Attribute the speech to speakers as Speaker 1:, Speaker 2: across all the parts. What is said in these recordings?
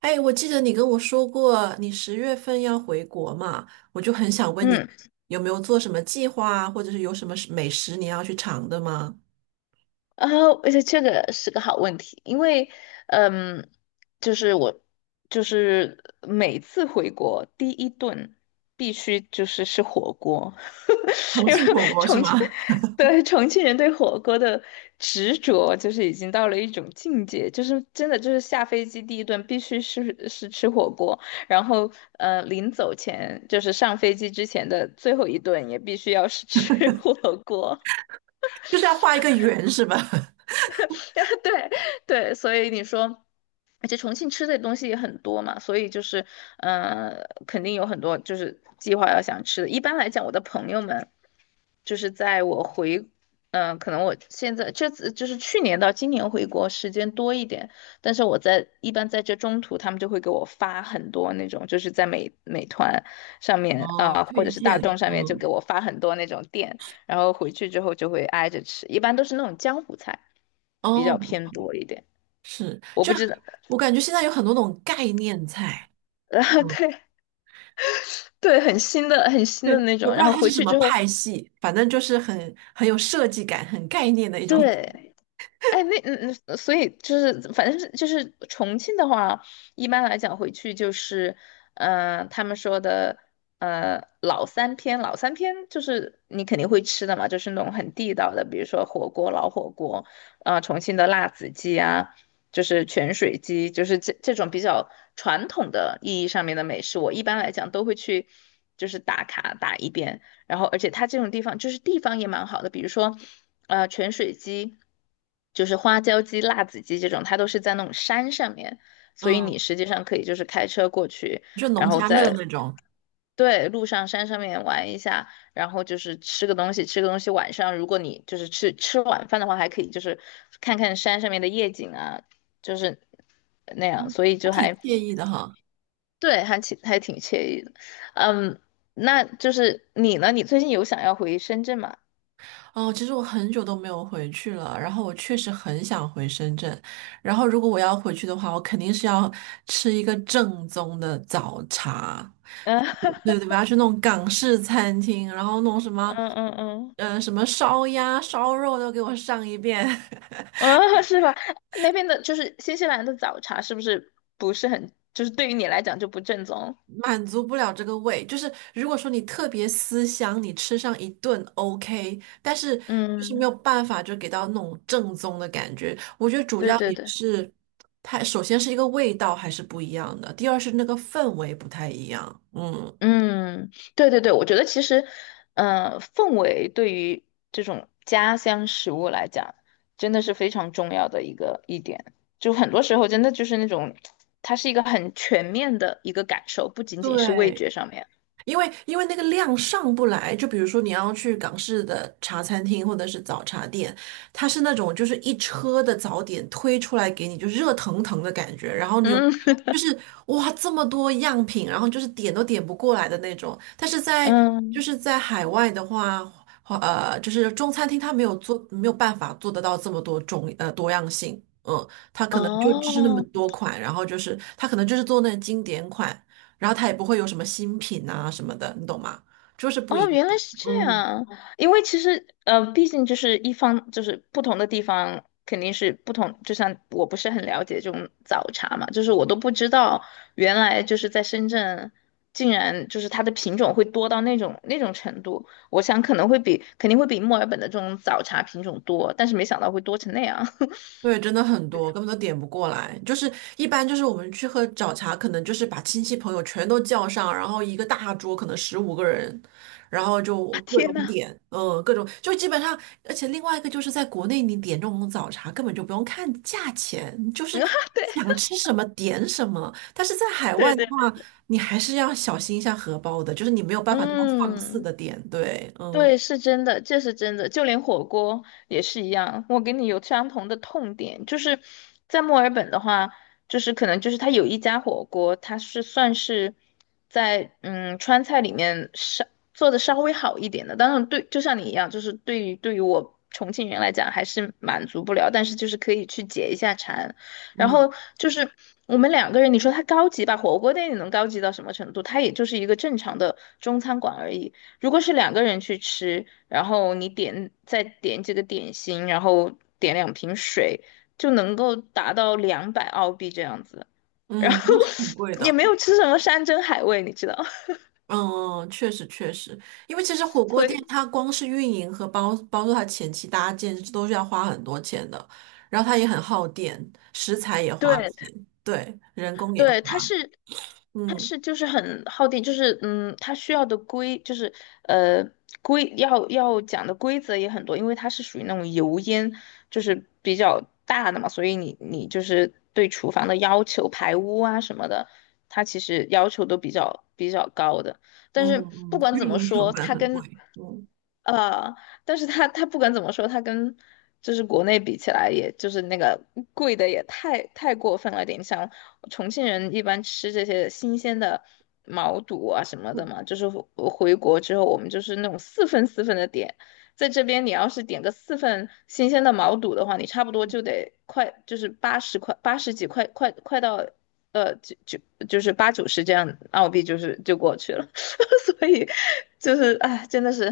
Speaker 1: 哎，我记得你跟我说过你十月份要回国嘛，我就很想问你
Speaker 2: 嗯，
Speaker 1: 有没有做什么计划啊，或者是有什么美食你要去尝的吗？
Speaker 2: 然后而且这个是个好问题，因为，嗯，就是我，就是每次回国第一顿必须就是吃火锅，
Speaker 1: 重
Speaker 2: 因为
Speaker 1: 庆火锅是
Speaker 2: 重庆，
Speaker 1: 吗？
Speaker 2: 对重庆人对火锅的执着就是已经到了一种境界，就是真的就是下飞机第一顿必须是吃火锅，然后临走前就是上飞机之前的最后一顿也必须要是吃 火锅。
Speaker 1: 就是要画一个圆是吧？
Speaker 2: 对对，所以你说，而且重庆吃的东西也很多嘛，所以就是，肯定有很多就是计划要想吃的。一般来讲，我的朋友们就是在我回，可能我现在这次就是去年到今年回国时间多一点，但是我在一般在这中途，他们就会给我发很多那种，就是在美团上面啊、
Speaker 1: 哦，
Speaker 2: 或
Speaker 1: 推
Speaker 2: 者是大
Speaker 1: 荐，
Speaker 2: 众上面就
Speaker 1: 嗯，
Speaker 2: 给我发很多那种店。然后回去之后就会挨着吃，一般都是那种江湖菜，比较
Speaker 1: 哦，
Speaker 2: 偏多一点。
Speaker 1: 是，
Speaker 2: 我
Speaker 1: 就
Speaker 2: 不知道。
Speaker 1: 我感觉现在有很多那种概念菜，
Speaker 2: 然后
Speaker 1: 嗯，
Speaker 2: 对对，很新的很新
Speaker 1: 对，
Speaker 2: 的那
Speaker 1: 也
Speaker 2: 种。
Speaker 1: 不知
Speaker 2: 然
Speaker 1: 道
Speaker 2: 后
Speaker 1: 它是
Speaker 2: 回
Speaker 1: 什
Speaker 2: 去
Speaker 1: 么
Speaker 2: 之后，
Speaker 1: 派系，反正就是很有设计感、很概念的一种，
Speaker 2: 对，哎，那所以就是，反正就是重庆的话，一般来讲回去就是，他们说的，老三篇，老三篇就是你肯定会吃的嘛，就是那种很地道的，比如说火锅、老火锅，啊、重庆的辣子鸡啊，就是泉水鸡，就是这种比较传统的意义上面的美食，我一般来讲都会去，就是打卡打一遍。然后而且它这种地方就是地方也蛮好的，比如说泉水鸡，就是花椒鸡、辣子鸡这种，它都是在那种山上面，所以你
Speaker 1: 嗯，
Speaker 2: 实际上可以就是开车过去，
Speaker 1: 就农
Speaker 2: 然后
Speaker 1: 家乐
Speaker 2: 在，
Speaker 1: 那种，
Speaker 2: 对，路上山上面玩一下，然后就是吃个东西，吃个东西晚上如果你就是吃晚饭的话，还可以就是看看山上面的夜景啊，就是那样，
Speaker 1: 嗯，
Speaker 2: 所以
Speaker 1: 还
Speaker 2: 就
Speaker 1: 挺
Speaker 2: 还，
Speaker 1: 惬意的哈。
Speaker 2: 对，还挺惬意的。嗯。那就是你呢？你最近有想要回深圳吗？
Speaker 1: 哦，其实我很久都没有回去了，然后我确实很想回深圳，然后如果我要回去的话，我肯定是要吃一个正宗的早茶，
Speaker 2: 嗯。
Speaker 1: 嗯对 对，我要去那种港式餐厅，然后弄什么，
Speaker 2: 嗯嗯嗯
Speaker 1: 什么烧鸭、烧肉都给我上一遍。
Speaker 2: 嗯。是吧？那边的就是新西兰的早茶，是不是不是很，就是对于你来讲就不正宗？
Speaker 1: 满足不了这个味，就是如果说你特别思乡，你吃上一顿 OK,但是就是没有
Speaker 2: 嗯，
Speaker 1: 办法就给到那种正宗的感觉。我觉得主
Speaker 2: 对
Speaker 1: 要
Speaker 2: 对
Speaker 1: 也
Speaker 2: 对，
Speaker 1: 是它首先是一个味道还是不一样的，第二是那个氛围不太一样。嗯，
Speaker 2: 嗯，对对对，我觉得其实，氛围对于这种家乡食物来讲，真的是非常重要的一个一点。就很多时候真的就是那种，它是一个很全面的一个感受，不仅仅是味
Speaker 1: 对。
Speaker 2: 觉上面。
Speaker 1: 因为那个量上不来，就比如说你要去港式的茶餐厅或者是早茶店，它是那种就是一车的早点推出来给你，就热腾腾的感觉，然后你有
Speaker 2: 嗯。
Speaker 1: 就是哇这么多样品，然后就是点都点不过来的那种。但是 在就
Speaker 2: 嗯。
Speaker 1: 是在海外的话，就是中餐厅它没有办法做得到这么多种多样性，嗯，它可能就只是那么
Speaker 2: 哦。
Speaker 1: 多款，然后就是它可能就是做那经典款。然后它也不会有什么新品啊什么的，你懂吗？就是不一
Speaker 2: 哦，原来
Speaker 1: 样。
Speaker 2: 是这
Speaker 1: 嗯，
Speaker 2: 样，因为其实，毕竟就是一方就是不同的地方肯定是不同，就像我不是很了解这种早茶嘛，就是我都不知道原来就是在深圳，竟然就是它的品种会多到那种程度，我想可能肯定会比墨尔本的这种早茶品种多，但是没想到会多成那样。
Speaker 1: 对，真的很多，根本都点不过来。就是一般就是我们去喝早茶，可能就是把亲戚朋友全都叫上，然后一个大桌可能15个人，然后就
Speaker 2: 啊，
Speaker 1: 各种
Speaker 2: 天呐。
Speaker 1: 点，嗯，各种就基本上，而且另外一个就是在国内你点这种早茶根本就不用看价钱，你就是
Speaker 2: 啊，
Speaker 1: 想吃什么点什么。但是在海
Speaker 2: 对
Speaker 1: 外的
Speaker 2: 对对。
Speaker 1: 话，你还是要小心一下荷包的，就是你没有办法那么放肆
Speaker 2: 嗯。
Speaker 1: 的点，对，嗯。
Speaker 2: 对，是真的，这是真的，就连火锅也是一样。我跟你有相同的痛点，就是在墨尔本的话，就是可能就是它有一家火锅，它是算是在川菜里面做的稍微好一点的。当然对，就像你一样，就是对于我重庆人来讲还是满足不了，但是就是可以去解一下馋。然
Speaker 1: 嗯
Speaker 2: 后就是我们两个人，你说它高级吧，火锅店你能高级到什么程度？它也就是一个正常的中餐馆而已。如果是两个人去吃，然后你再点几个点心，然后点两瓶水，就能够达到200澳币这样子。然后
Speaker 1: 嗯，都是挺贵
Speaker 2: 也
Speaker 1: 的。
Speaker 2: 没有吃什么山珍海味，你知道，
Speaker 1: 嗯，确实确实，因为其实火 锅
Speaker 2: 所以
Speaker 1: 店它光是运营和包括它前期搭建都是要花很多钱的，然后它也很耗电，食材也花
Speaker 2: 对，
Speaker 1: 钱，对，人工也花，
Speaker 2: 对，它是，它
Speaker 1: 嗯
Speaker 2: 是就是很耗电，就是它需要的规就是呃规要要讲的规则也很多，因为它是属于那种油烟就是比较大的嘛，所以你就是对厨房的要求、排污啊什么的，它其实要求都比较高的。但
Speaker 1: 嗯
Speaker 2: 是不
Speaker 1: 嗯，
Speaker 2: 管怎
Speaker 1: 运
Speaker 2: 么
Speaker 1: 营成
Speaker 2: 说，
Speaker 1: 本
Speaker 2: 它
Speaker 1: 很
Speaker 2: 跟
Speaker 1: 贵，嗯，
Speaker 2: 呃，但是他不管怎么说，他跟就是国内比起来，也就是那个贵的也太过分了点。像重庆人一般吃这些新鲜的毛肚啊什么的嘛，就是回国之后，我们就是那种四份四份的点。在这边，你要是点个四份新鲜的毛肚的话，你差不多就得快，就是80块、80几块，快到呃，就就就是八九十这样澳币，就是就过去了。所以就是哎，真的是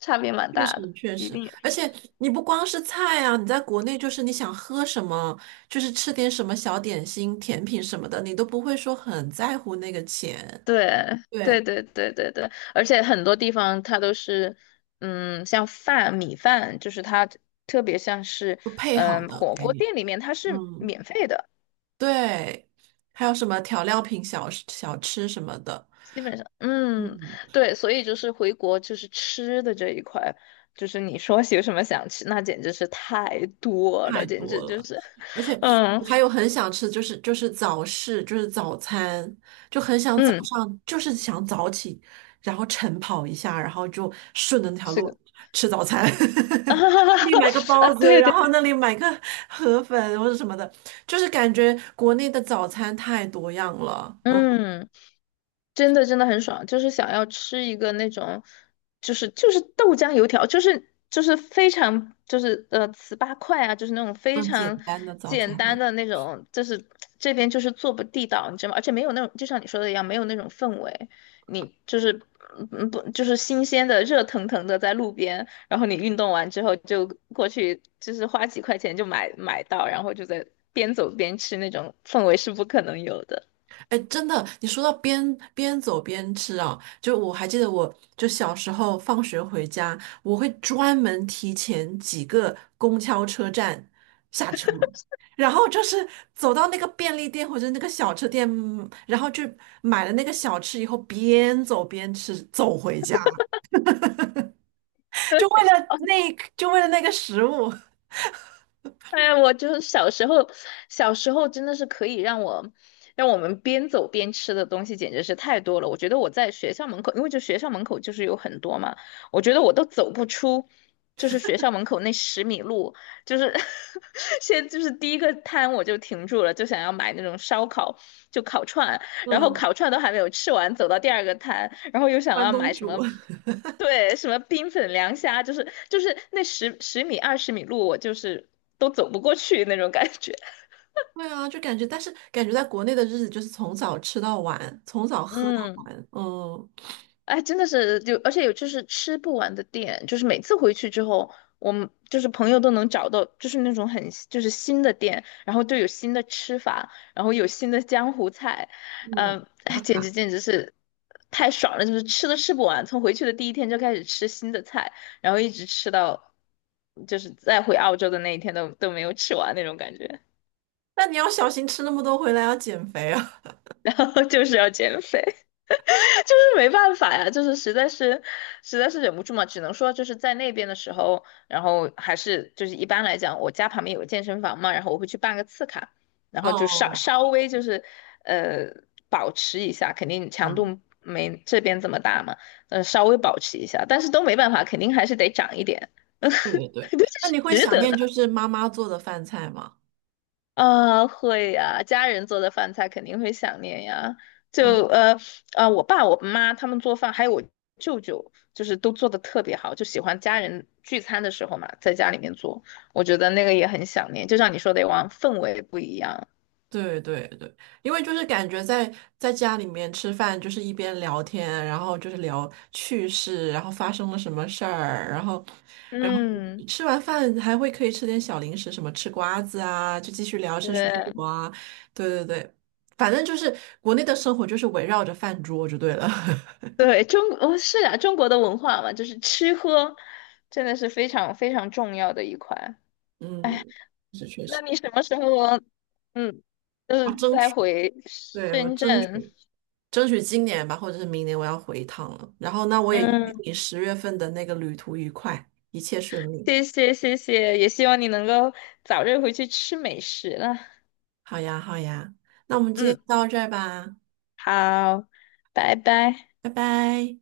Speaker 2: 差别蛮
Speaker 1: 确
Speaker 2: 大的，
Speaker 1: 实确
Speaker 2: 一
Speaker 1: 实，
Speaker 2: 定也
Speaker 1: 而
Speaker 2: 是。
Speaker 1: 且你不光是菜啊，你在国内就是你想喝什么，就是吃点什么小点心、甜品什么的，你都不会说很在乎那个钱，
Speaker 2: 对对
Speaker 1: 对，
Speaker 2: 对对对对，而且很多地方它都是，像米饭，就是它特别像是，
Speaker 1: 就配好的
Speaker 2: 火
Speaker 1: 给
Speaker 2: 锅
Speaker 1: 你。
Speaker 2: 店里面它是
Speaker 1: 嗯，
Speaker 2: 免费的，
Speaker 1: 对，还有什么调料品小吃什么的，
Speaker 2: 基本上，嗯，
Speaker 1: 嗯，
Speaker 2: 对，所以就是回国就是吃的这一块，就是你说有什么想吃，那简直是太多了，
Speaker 1: 太
Speaker 2: 简
Speaker 1: 多
Speaker 2: 直就
Speaker 1: 了。
Speaker 2: 是。
Speaker 1: 而且
Speaker 2: 嗯。
Speaker 1: 我还有很想吃，就是就是早市，就是早餐，就很想早
Speaker 2: 嗯。
Speaker 1: 上，就是想早起，然后晨跑一下，然后就顺着那条
Speaker 2: 是个，
Speaker 1: 路吃早餐。这里买个
Speaker 2: 啊，
Speaker 1: 包子，
Speaker 2: 对
Speaker 1: 然
Speaker 2: 对。
Speaker 1: 后那里买个河粉或者什么的，就是感觉国内的早餐太多样了，嗯，
Speaker 2: 嗯。真的真的很爽，就是想要吃一个那种，就是豆浆油条，就是非常就是糍粑块啊，就是那种非
Speaker 1: 更简
Speaker 2: 常
Speaker 1: 单的早餐。
Speaker 2: 简单的那种，就是这边就是做不地道，你知道吗？而且没有那种，就像你说的一样，没有那种氛围，你就是不就是新鲜的热腾腾的在路边，然后你运动完之后就过去，就是花几块钱就买到，然后就在边走边吃那种氛围是不可能有的。
Speaker 1: 哎，真的，你说到边走边吃啊，就我还记得我，就小时候放学回家，我会专门提前几个公交车站下车，然后就是走到那个便利店或者那个小吃店，嗯然后去买了那个小吃以后，边走边吃，走回家，就为了那一，就为了那个食物，
Speaker 2: 哎呀，我就是小时候真的是可以让我们边走边吃的东西简直是太多了。我觉得我在学校门口，因为就学校门口就是有很多嘛，我觉得我都走不出，就是学校门口那十米路，就是 先就是第一个摊我就停住了，就想要买那种烧烤，就烤串，然后
Speaker 1: 嗯，
Speaker 2: 烤串都还没有吃完，走到第二个摊，然后又想
Speaker 1: 关
Speaker 2: 要买
Speaker 1: 东
Speaker 2: 什
Speaker 1: 煮。
Speaker 2: 么。对，什么冰粉凉虾，就是那十米20米路，我就是都走不过去那种感觉。
Speaker 1: 对啊，就感觉，但是感觉在国内的日子就是从早吃到晚，从早 喝到
Speaker 2: 嗯。
Speaker 1: 晚，嗯。
Speaker 2: 哎，真的是就，而且有就是吃不完的店，就是每次回去之后，我们就是朋友都能找到，就是那种很就是新的店，然后就有新的吃法，然后有新的江湖菜，
Speaker 1: 嗯，
Speaker 2: 嗯，哎，
Speaker 1: 打
Speaker 2: 简直
Speaker 1: 卡。
Speaker 2: 简直是太爽了，就是吃都吃不完，从回去的第一天就开始吃新的菜，然后一直吃到就是再回澳洲的那一天都没有吃完那种感觉。
Speaker 1: 那你要小心吃那么多回来，要减肥啊。
Speaker 2: 然后就是要减肥。就是没办法呀，就是实在是忍不住嘛，只能说就是在那边的时候，然后还是就是一般来讲，我家旁边有个健身房嘛，然后我会去办个次卡，然 后就稍
Speaker 1: 哦，
Speaker 2: 稍微就是呃保持一下，肯定强
Speaker 1: 嗯，
Speaker 2: 度没这边这么大嘛，稍微保持一下，但是都没办法，肯定还是得长一点。对，
Speaker 1: 对对对，
Speaker 2: 这
Speaker 1: 那
Speaker 2: 是
Speaker 1: 你会
Speaker 2: 值
Speaker 1: 想
Speaker 2: 得
Speaker 1: 念
Speaker 2: 的。
Speaker 1: 就是妈妈做的饭菜吗？
Speaker 2: 啊，会呀，家人做的饭菜肯定会想念呀。
Speaker 1: 嗯，
Speaker 2: 就呃我爸、我妈他们做饭，还有我舅舅，就是都做的特别好，就喜欢家人聚餐的时候嘛，在家里面做，我觉得那个也很想念。就像你说的往氛围不一样。
Speaker 1: 对对对，因为就是感觉在家里面吃饭，就是一边聊天，然后就是聊趣事，然后发生了什么事儿，然后
Speaker 2: 嗯，
Speaker 1: 吃完饭还会可以吃点小零食，什么吃瓜子啊，就继续聊吃水
Speaker 2: 对
Speaker 1: 果啊。对对对，反正就是国内的生活就是围绕着饭桌就对了。
Speaker 2: 对，哦是啊，中国的文化嘛，就是吃喝真的是非常非常重要的一块。哎，
Speaker 1: 嗯，是确
Speaker 2: 那
Speaker 1: 实，
Speaker 2: 你什么时候嗯，就
Speaker 1: 啊，
Speaker 2: 是
Speaker 1: 争
Speaker 2: 再
Speaker 1: 取，
Speaker 2: 回
Speaker 1: 对，我
Speaker 2: 深
Speaker 1: 争
Speaker 2: 圳？
Speaker 1: 取争取今年吧，或者是明年我要回一趟了。然后那我也预祝
Speaker 2: 嗯。
Speaker 1: 你十月份的那个旅途愉快，一切顺利。
Speaker 2: 谢谢谢谢，也希望你能够早日回去吃美食了。
Speaker 1: 好呀，好呀，那我们今天就
Speaker 2: 嗯，
Speaker 1: 到这儿吧，
Speaker 2: 好，拜拜。
Speaker 1: 拜拜。